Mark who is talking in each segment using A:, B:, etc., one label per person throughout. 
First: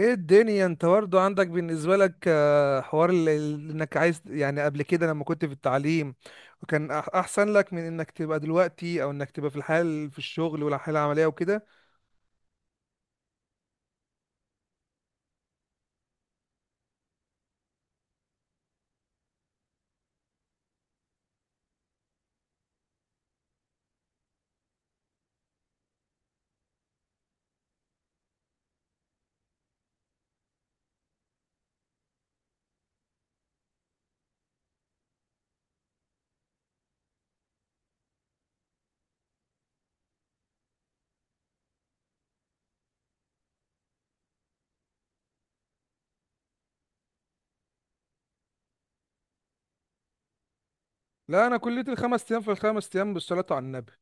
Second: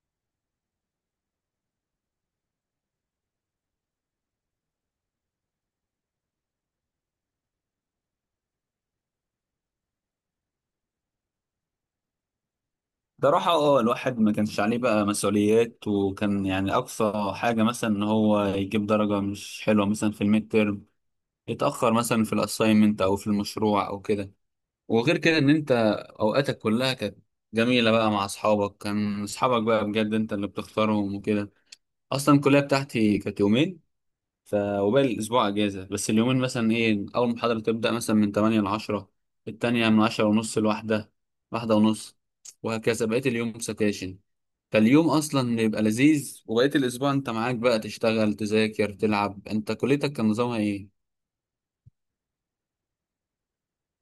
A: ايه الدنيا، انت برضه عندك بالنسبه لك حوار انك عايز، يعني قبل كده لما كنت في التعليم وكان احسن لك من انك تبقى دلوقتي او انك تبقى في الحال في الشغل والحاله العمليه وكده.
B: صراحة الواحد ما كانش عليه بقى مسؤوليات وكان يعني أقصى حاجة مثلا إن هو يجيب درجة مش حلوة مثلا في الميد تيرم، يتأخر مثلا في الأساينمنت أو في المشروع أو كده. وغير كده إن أنت أوقاتك كلها كانت جميلة بقى مع أصحابك، كان أصحابك بقى بجد أنت اللي بتختارهم وكده. أصلا الكلية بتاعتي كانت يومين، وباقي الاسبوع اجازه، بس اليومين مثلا ايه، اول محاضره تبدا مثلا من 8 ل 10، التانية من 10 ونص لواحدة، واحدة ونص، وهكذا بقيت اليوم سكاشن. فاليوم اصلا بيبقى لذيذ وبقيت الاسبوع انت معاك بقى تشتغل، تذاكر، تلعب. انت كليتك كان نظامها ايه؟
A: لا انا كليتي الخمس ايام، في الخمس ايام بالصلاه على النبي.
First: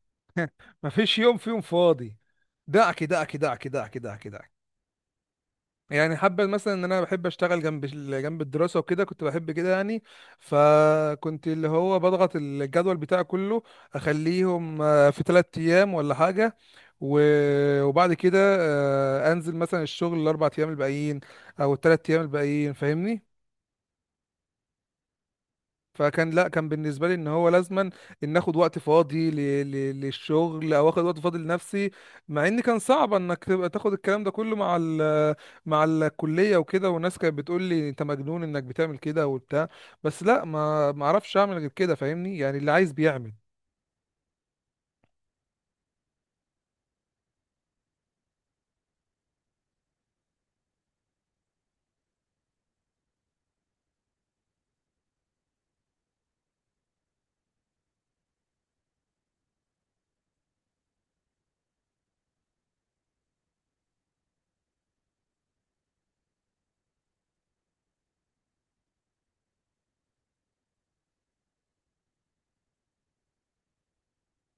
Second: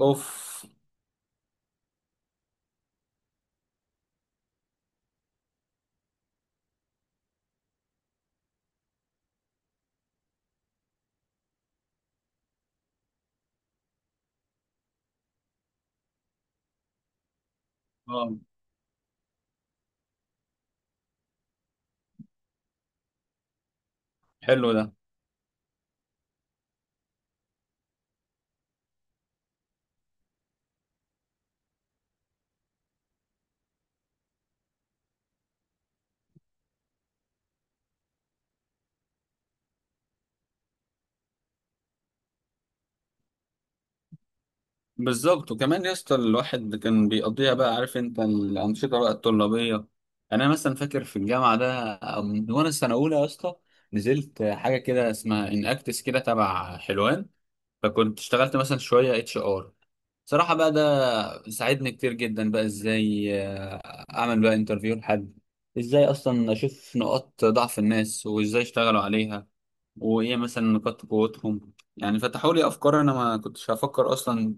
B: اوف.
A: مفيش يوم فيهم فاضي. دعك دعك دعك دعك دعك دعك. يعني حابة مثلا ان انا بحب اشتغل جنب جنب الدراسة وكده، كنت بحب كده يعني. فكنت اللي هو بضغط الجدول بتاعي كله، اخليهم في ثلاث ايام ولا حاجة. وبعد
B: اه.
A: كده انزل مثلا الشغل الاربع ايام الباقيين او الثلاث ايام الباقيين، فاهمني؟
B: حلو ده.
A: فكان، لا، كان بالنسبه لي ان هو لازما ان اخد وقت فاضي للشغل او اخد وقت فاضي لنفسي. مع ان كان صعب انك تبقى تاخد الكلام ده كله مع مع الكليه وكده، والناس كانت بتقول لي انت مجنون انك بتعمل كده وبتاع. بس لا، ما اعرفش اعمل غير كده، فاهمني؟ يعني اللي عايز بيعمل.
B: بالظبط، وكمان يا اسطى الواحد كان بيقضيها بقى، عارف انت الانشطه بقى الطلابيه. يعني انا مثلا فاكر في الجامعه ده من وانا السنه اولى يا اسطى، نزلت حاجه كده اسمها ان اكتس كده تبع حلوان، فكنت اشتغلت مثلا شويه اتش ار. صراحة بقى ده ساعدني كتير جدا بقى، ازاي اعمل بقى انترفيو لحد، ازاي اصلا اشوف نقاط ضعف الناس وازاي اشتغلوا عليها، وايه مثلا نقاط قوتهم. يعني فتحوا لي افكار انا ما كنتش هفكر اصلا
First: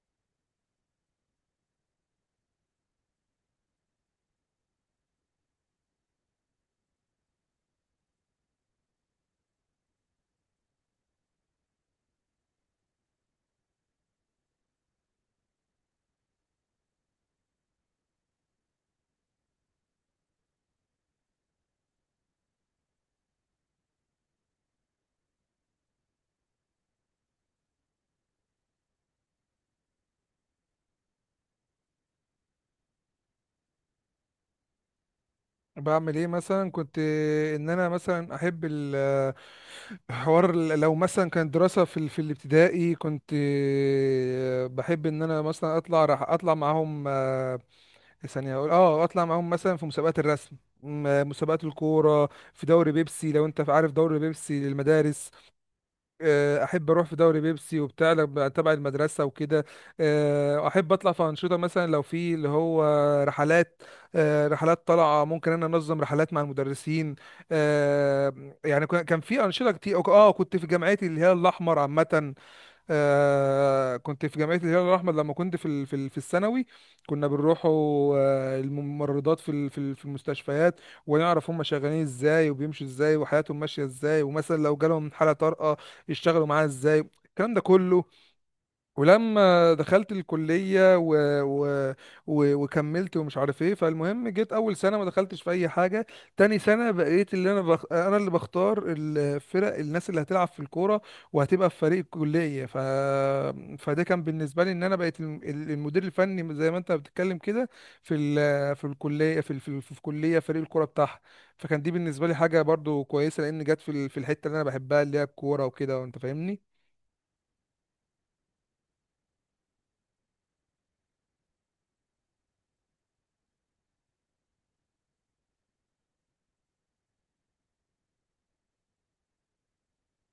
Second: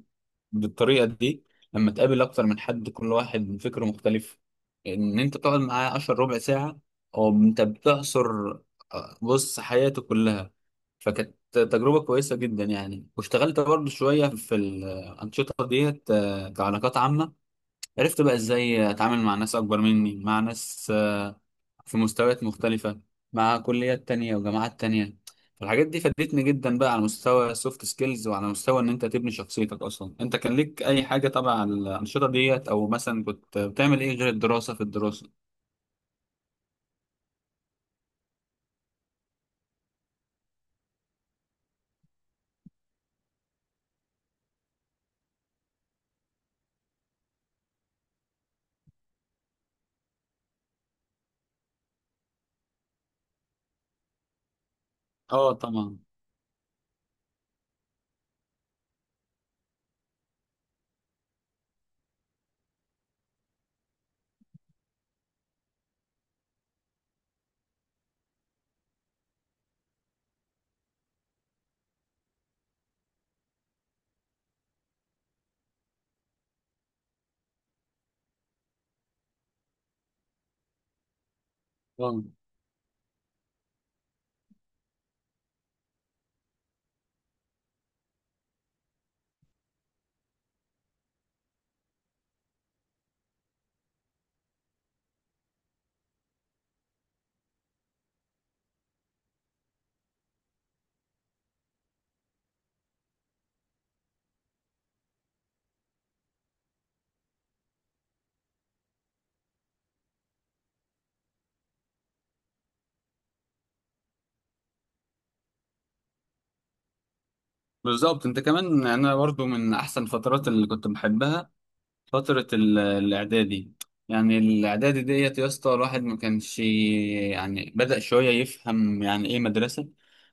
B: بالطريقة دي. لما تقابل اكتر من حد كل واحد فكره مختلف، ان انت تقعد معاه عشر ربع ساعة او انت بتعصر بص حياته كلها. فكانت تجربة كويسة جدا يعني، واشتغلت برضو شوية في الأنشطة ديت كعلاقات عامة. عرفت بقى إزاي أتعامل مع ناس أكبر مني، مع ناس في مستويات مختلفة، مع كليات تانية وجامعات تانية. فالحاجات دي فادتني جدا بقى على مستوى السوفت سكيلز، وعلى مستوى إن أنت تبني شخصيتك أصلا. أنت كان ليك أي حاجة تبع على الأنشطة ديت، أو مثلا كنت بتعمل إيه غير الدراسة في الدراسة؟
A: بعمل ايه مثلا؟ كنت ان انا مثلا احب حوار لو مثلا كانت دراسة في في الابتدائي، كنت بحب ان انا مثلا اطلع، راح اطلع معاهم ثانية، أقول أه أطلع معاهم مثلا في مسابقات الرسم، مسابقات الكورة في دوري بيبسي، لو أنت عارف دوري بيبسي للمدارس.
B: اه طبعا.
A: أحب أروح في دوري بيبسي وبتاع تبع المدرسة وكده. أحب أطلع في أنشطة، مثلا لو في اللي هو رحلات. رحلات طالعة، ممكن أنا أنظم رحلات مع المدرسين. يعني كان في أنشطة كتير. أه كنت في جامعتي اللي هي الأحمر عامة. آه كنت في جمعية الهلال الأحمر لما كنت في في الثانوي. كنا بنروحوا الممرضات في في المستشفيات، ونعرف هم شغالين
B: طبعاً.
A: ازاي، وبيمشوا ازاي، وحياتهم ماشية ازاي، ومثلا لو جالهم حالة طارئة يشتغلوا معاها ازاي، الكلام ده كله. ولما دخلت الكلية و... وكملت ومش عارف ايه، فالمهم جيت اول سنة ما دخلتش في اي حاجة. تاني سنة بقيت اللي انا اللي بختار الفرق، الناس اللي هتلعب في الكورة وهتبقى في فريق الكلية. فده كان بالنسبة لي ان انا بقيت المدير الفني، زي ما انت بتتكلم كده، في في الكلية، في في كلية، فريق الكورة بتاعها. فكان دي بالنسبة لي حاجة برضو كويسة، لان جت في في الحتة اللي انا بحبها، اللي هي الكورة وكده، وانت فاهمني.
B: بالظبط، انت كمان انا برضو من احسن الفترات اللي كنت بحبها فترة الإعدادي. يعني الإعدادي ديت يا اسطى الواحد ما كانش، يعني بدأ شوية يفهم يعني إيه مدرسة.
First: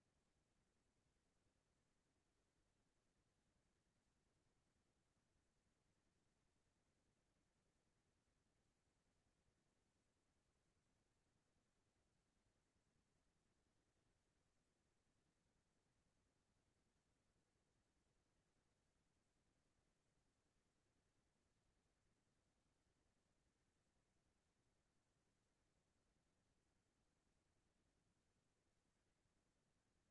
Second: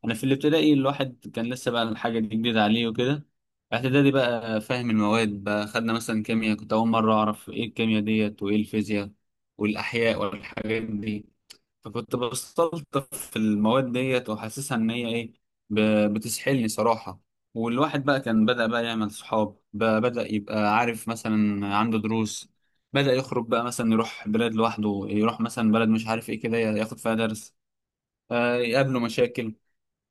B: أنا في الابتدائي الواحد كان لسه بقى الحاجة دي جديدة عليه وكده. إعدادي بقى فاهم المواد، بقى خدنا مثلا كيمياء، كنت أول مرة أعرف إيه الكيمياء ديت وإيه الفيزياء والأحياء والحاجات دي. فكنت بستلطف في المواد ديت وحاسسها ان هي ايه، بتسحلني صراحة. والواحد بقى كان بدأ بقى يعمل صحاب، بدأ يبقى عارف مثلا عنده دروس، بدأ يخرج بقى مثلا يروح بلاد لوحده، يروح مثلا بلد مش عارف ايه كده ياخد فيها درس، يقابله مشاكل.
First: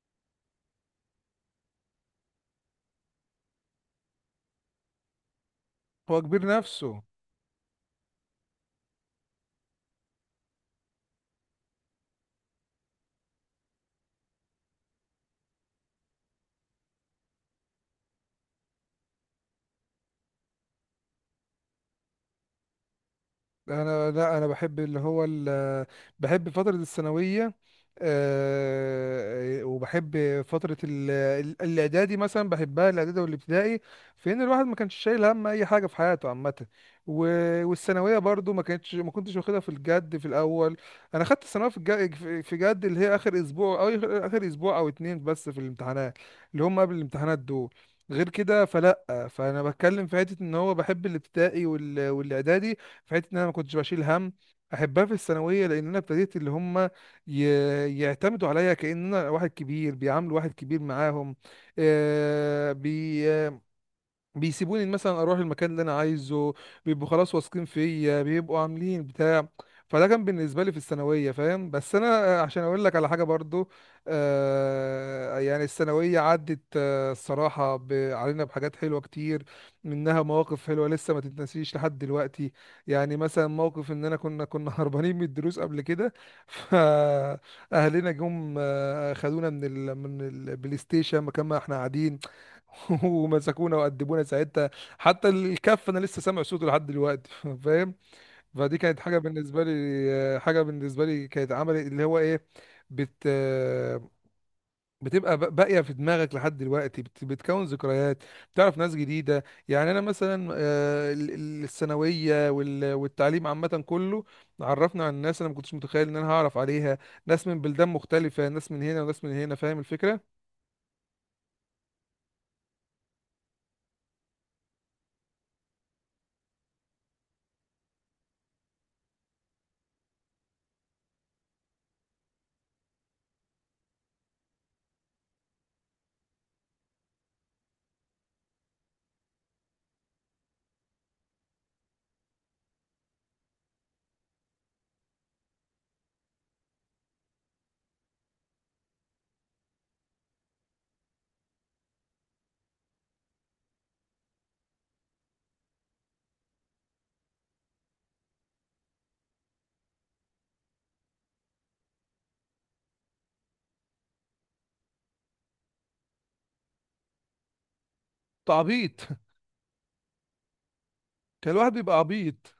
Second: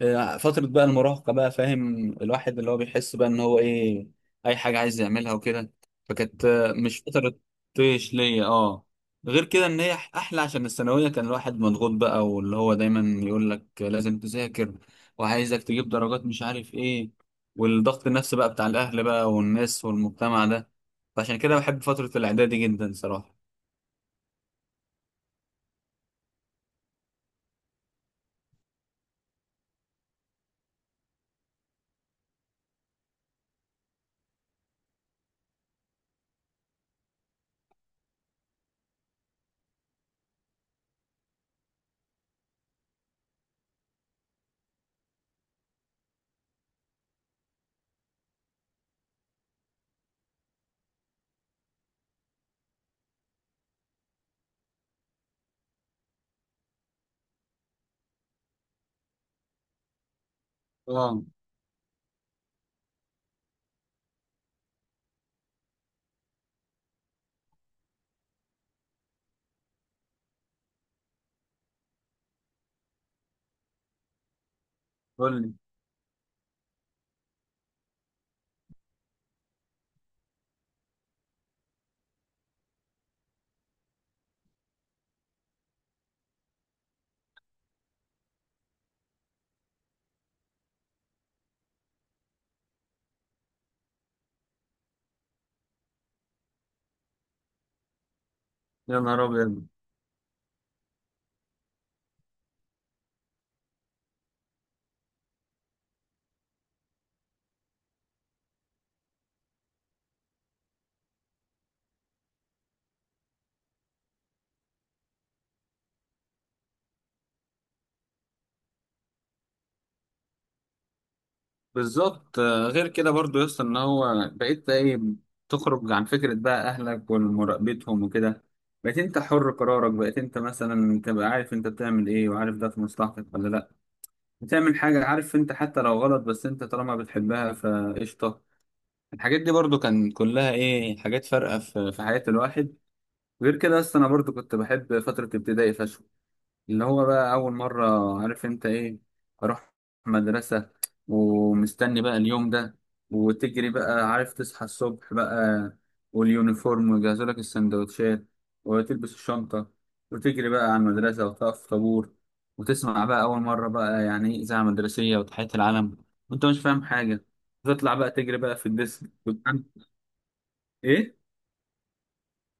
B: فترة بقى المراهقة، بقى فاهم الواحد اللي هو بيحس بقى ان هو ايه، اي حاجة عايز يعملها وكده.
A: هو
B: فكانت
A: كبير
B: مش
A: نفسه.
B: فترة طيش ليا اه. غير كده ان هي احلى، عشان الثانوية كان الواحد مضغوط بقى، واللي هو دايما يقول لك لازم تذاكر وعايزك تجيب درجات مش عارف ايه، والضغط النفسي بقى بتاع الاهل بقى والناس والمجتمع ده. فعشان كده بحب فترة الاعدادي جدا صراحة.
A: انا لا، انا بحب بحب فترة الثانوية. وبحب فترة الاعدادي مثلا، بحبها الاعدادي والابتدائي في ان الواحد ما كانش شايل هم اي حاجة في حياته عامة. و... والثانوية برضو ما كنتش واخدها في الجد في الاول. انا خدت الثانوية في الجد في جد، اللي هي اخر اسبوع، او آخر اسبوع او اتنين، بس في الامتحانات اللي هم قبل الامتحانات دول. غير كده فلا. فانا بتكلم في حته ان هو بحب الابتدائي والاعدادي في حته ان انا ما كنتش بشيل هم. احبها في الثانويه لان انا ابتديت اللي هم ي... يعتمدوا عليا، كان انا واحد كبير، بيعاملوا واحد كبير
B: اه.
A: معاهم. آه بي... بيسيبوني مثلا اروح المكان اللي انا عايزه. بيبقوا خلاص واثقين فيا، بيبقوا عاملين بتاع. فده كان بالنسبه لي في الثانويه، فاهم؟ بس انا عشان اقول لك على حاجه برضو، آه
B: قول لي.
A: يعني الثانويه عدت، آه، الصراحه علينا بحاجات حلوه كتير. منها مواقف حلوه لسه ما تتنسيش لحد دلوقتي. يعني مثلا موقف ان انا كنا هربانين من الدروس قبل كده، فاهلنا جم خدونا من من البلاي ستيشن مكان ما احنا قاعدين، ومسكونا وأدبونا ساعتها. حتى الكف انا لسه سامع صوته لحد دلوقتي، فاهم؟ فدي كانت
B: يا نهار ابيض.
A: حاجه بالنسبه لي، كانت عمل اللي هو ايه، بت بتبقى باقيه في دماغك لحد دلوقتي، بتكون ذكريات. بتعرف ناس جديده، يعني انا مثلا الثانويه والتعليم عامه كله، عرفنا عن ناس انا ما كنتش متخيل ان انا هعرف عليها، ناس من بلدان مختلفه، ناس من هنا وناس من هنا، فاهم الفكره؟
B: بالظبط. غير كده برضو يا اسطى ان هو بقيت ايه، تخرج عن فكره بقى اهلك ومراقبتهم وكده، بقيت انت حر قرارك، بقيت انت مثلا تبقى عارف انت بتعمل ايه، وعارف ده في مصلحتك ولا لا، بتعمل حاجه عارف انت حتى لو غلط، بس انت طالما بتحبها فقشطه. الحاجات دي برضو كان كلها ايه، حاجات فارقه في حياه الواحد. غير كده اصلا انا برضو كنت بحب فتره ابتدائي فشخ. اللي هو بقى أول مرة، عارف أنت إيه، أروح مدرسة، ومستني بقى اليوم ده، وتجري بقى، عارف تصحى الصبح بقى واليونيفورم ويجهزوا لك السندوتشات، وتلبس الشنطة، وتجري بقى على المدرسة وتقف في طابور، وتسمع بقى أول مرة بقى يعني إيه إذاعة مدرسية وتحية العلم وأنت مش فاهم حاجة، وتطلع بقى تجري بقى في
A: تعبيط.
B: الديسك وتعمل. إيه؟
A: كان الواحد بيبقى عبيط.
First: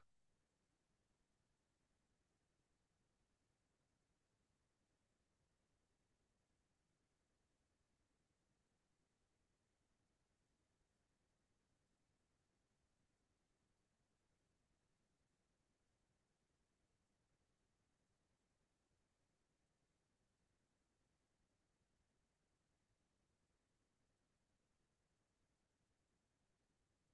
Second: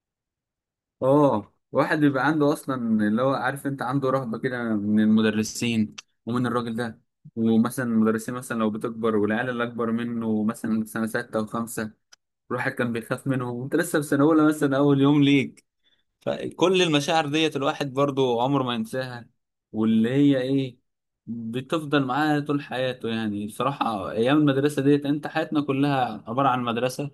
B: اه واحد بيبقى عنده اصلا اللي هو عارف انت عنده رهبه كده من المدرسين، ومن الراجل ده، ومثلا المدرسين مثلا لو بتكبر، والعيال اللي اكبر منه مثلا سنه سته وخمسه، الواحد كان بيخاف منهم وانت لسه في سنه اولى مثلا اول يوم ليك. فكل المشاعر ديت الواحد برضو عمره ما ينساها، واللي هي ايه، بتفضل معاه طول حياته. يعني بصراحه ايام المدرسه ديت انت، حياتنا كلها عباره عن مدرسه،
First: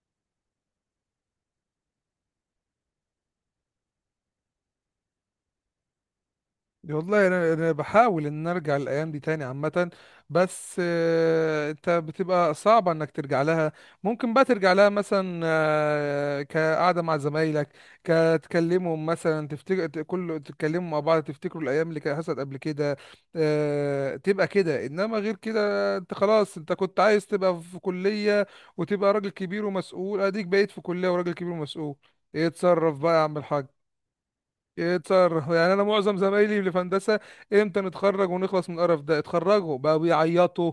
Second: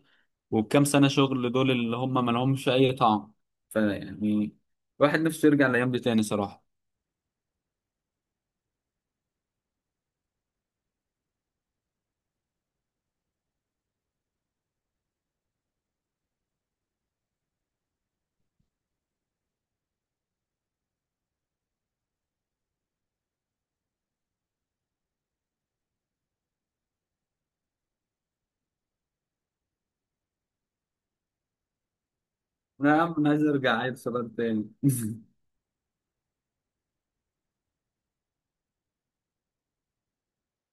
B: والكام سنة شغل دول اللي هم ما لهمش أي طعم. فيعني الواحد نفسه يرجع الأيام دي تاني صراحة.
A: والله انا بحاول ان أنا ارجع الايام دي تاني عامه، بس انت بتبقى صعبه انك ترجع لها. ممكن بقى ترجع لها مثلا كقعده مع زمايلك، كتكلمهم مثلا تفتكر ت- كل تتكلموا مع بعض تفتكروا الايام اللي كانت حصلت قبل كده. تبقى كده، انما غير كده انت خلاص، انت كنت عايز تبقى في كليه وتبقى راجل كبير ومسؤول، اديك بقيت في كليه وراجل كبير ومسؤول. ايه،
B: أنا
A: اتصرف
B: يا
A: بقى
B: عم
A: يا
B: أنا
A: عم
B: عايز
A: الحاج.
B: أرجع عيل صغير تاني
A: يتصرف يعني. انا معظم زمايلي اللي في هندسه، امتى نتخرج ونخلص من القرف ده؟ اتخرجوا بقوا بيعيطوا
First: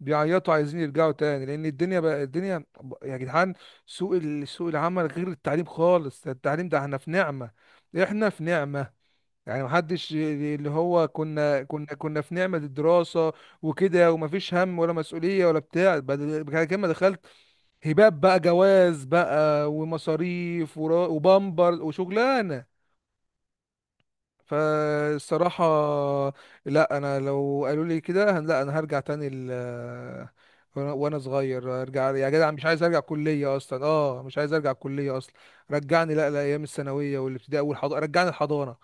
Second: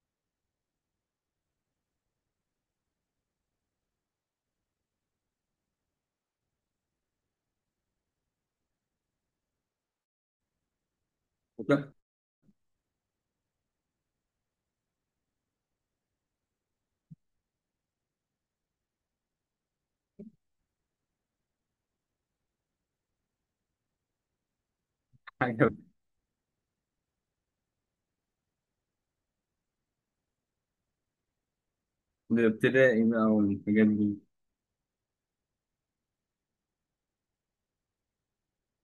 A: بيعيطوا عايزين يرجعوا تاني، لان الدنيا بقى الدنيا يا جدعان. سوق سوق العمل غير التعليم خالص. ده التعليم ده احنا في نعمة، احنا في نعمة. يعني محدش اللي هو كنا كنا
B: وكل
A: كنا في نعمة الدراسة وكده، ومفيش هم ولا مسؤولية ولا بتاع. بعد كده ما دخلت، هباب بقى، جواز بقى، ومصاريف وبامبر وشغلانة. فالصراحة
B: حاجة
A: لا، انا لو قالوا لي كده لا، انا هرجع تاني وأنا صغير، ارجع يا
B: من
A: جدع، مش عايز ارجع
B: الابتدائي بقى
A: كلية اصلا.
B: والحاجات دي.
A: اه مش عايز ارجع كلية اصلا. رجعني، لا لايام الثانوية والابتدائي والحضانة، رجعني الحضانة.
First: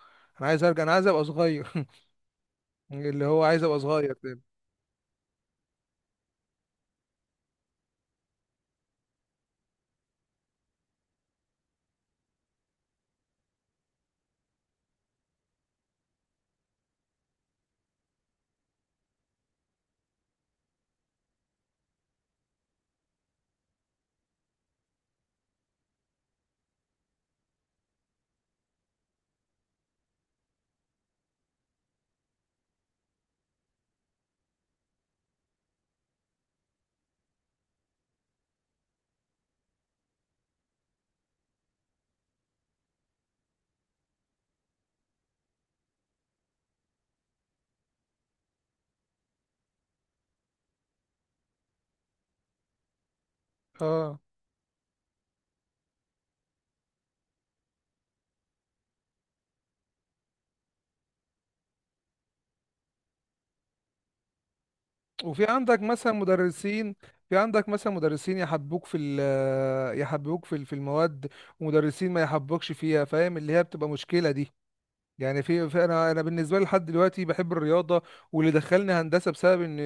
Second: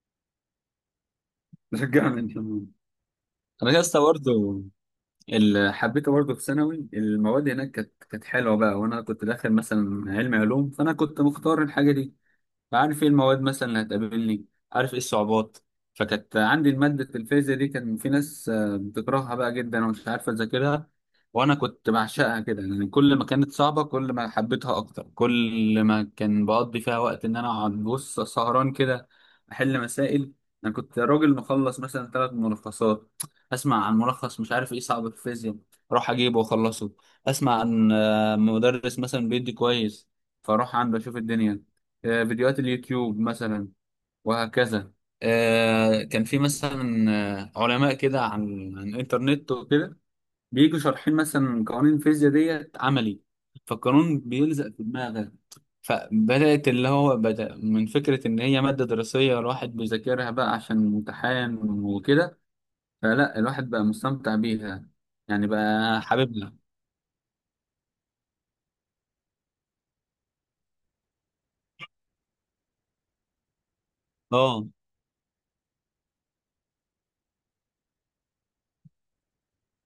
A: انا عايز ارجع، انا عايز ابقى صغير.
B: رجعنا الجنون.
A: اللي هو عايز
B: أنا
A: ابقى
B: لسه
A: صغير تاني.
B: برضه اللي حبيته برضه في ثانوي المواد، هناك كانت حلوة بقى، وأنا كنت داخل مثلا علمي علوم، فأنا كنت مختار الحاجة دي، عارف ايه المواد مثلا اللي هتقابلني، عارف ايه الصعوبات. فكانت عندي المادة الفيزياء دي، كان في ناس بتكرهها بقى جدا ومش عارفة تذاكرها، وانا كنت بعشقها كده. يعني كل ما كانت صعبة كل ما حبيتها اكتر، كل ما كان بقضي فيها وقت ان انا اقعد بص سهران كده احل مسائل. انا كنت راجل مخلص مثلا ثلاث ملخصات، اسمع عن ملخص مش عارف ايه صعب في الفيزياء اروح اجيبه واخلصه، اسمع عن مدرس مثلا بيدي كويس فاروح عنده اشوف الدنيا، فيديوهات اليوتيوب مثلا، وهكذا. كان في مثلا علماء كده عن الانترنت وكده، بيجوا شارحين مثلا قوانين الفيزياء ديت عملي،
A: اه.
B: فالقانون بيلزق في دماغك. فبدأت اللي هو بدأ من فكرة إن هي مادة دراسية الواحد بيذاكرها بقى عشان امتحان وكده، فلا الواحد بقى مستمتع بيها،
A: وفي
B: يعني
A: عندك
B: بقى
A: مثلا
B: حاببها.
A: مدرسين، في عندك مثلا مدرسين يحبوك في يحبوك في في المواد، ومدرسين ما يحبوكش فيها، فاهم؟ اللي هي بتبقى مشكلة دي.
B: اه.
A: يعني في, في انا، بالنسبه لي لحد دلوقتي بحب الرياضه، واللي دخلني هندسه بسبب ان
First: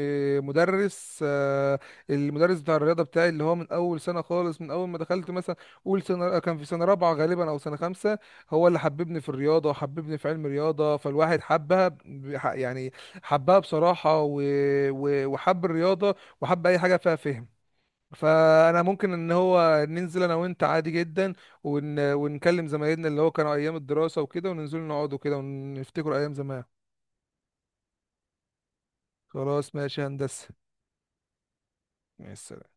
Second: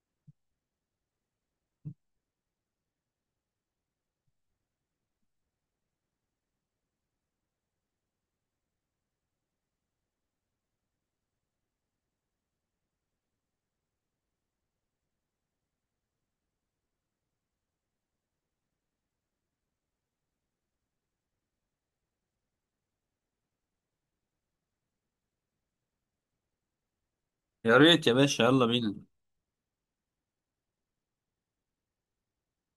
A: مدرس، المدرس بتاع الرياضه بتاعي، اللي هو من اول سنه خالص، من اول ما دخلت مثلا اول سنه، كان في سنه رابعه غالبا او سنه خمسه، هو اللي حببني في الرياضه وحببني في علم الرياضه. فالواحد حبها يعني حبها بصراحه، وحب الرياضه وحب اي حاجه فيها فهم. فانا ممكن ان هو ننزل انا وانت عادي جدا ونكلم زمايلنا اللي هو كانوا ايام الدراسة وكده، وننزل نقعدوا كده ونفتكروا ايام زمان.
B: يا ريت يا باشا، يلا بينا.
A: خلاص ماشي يا هندسة، مع السلامة.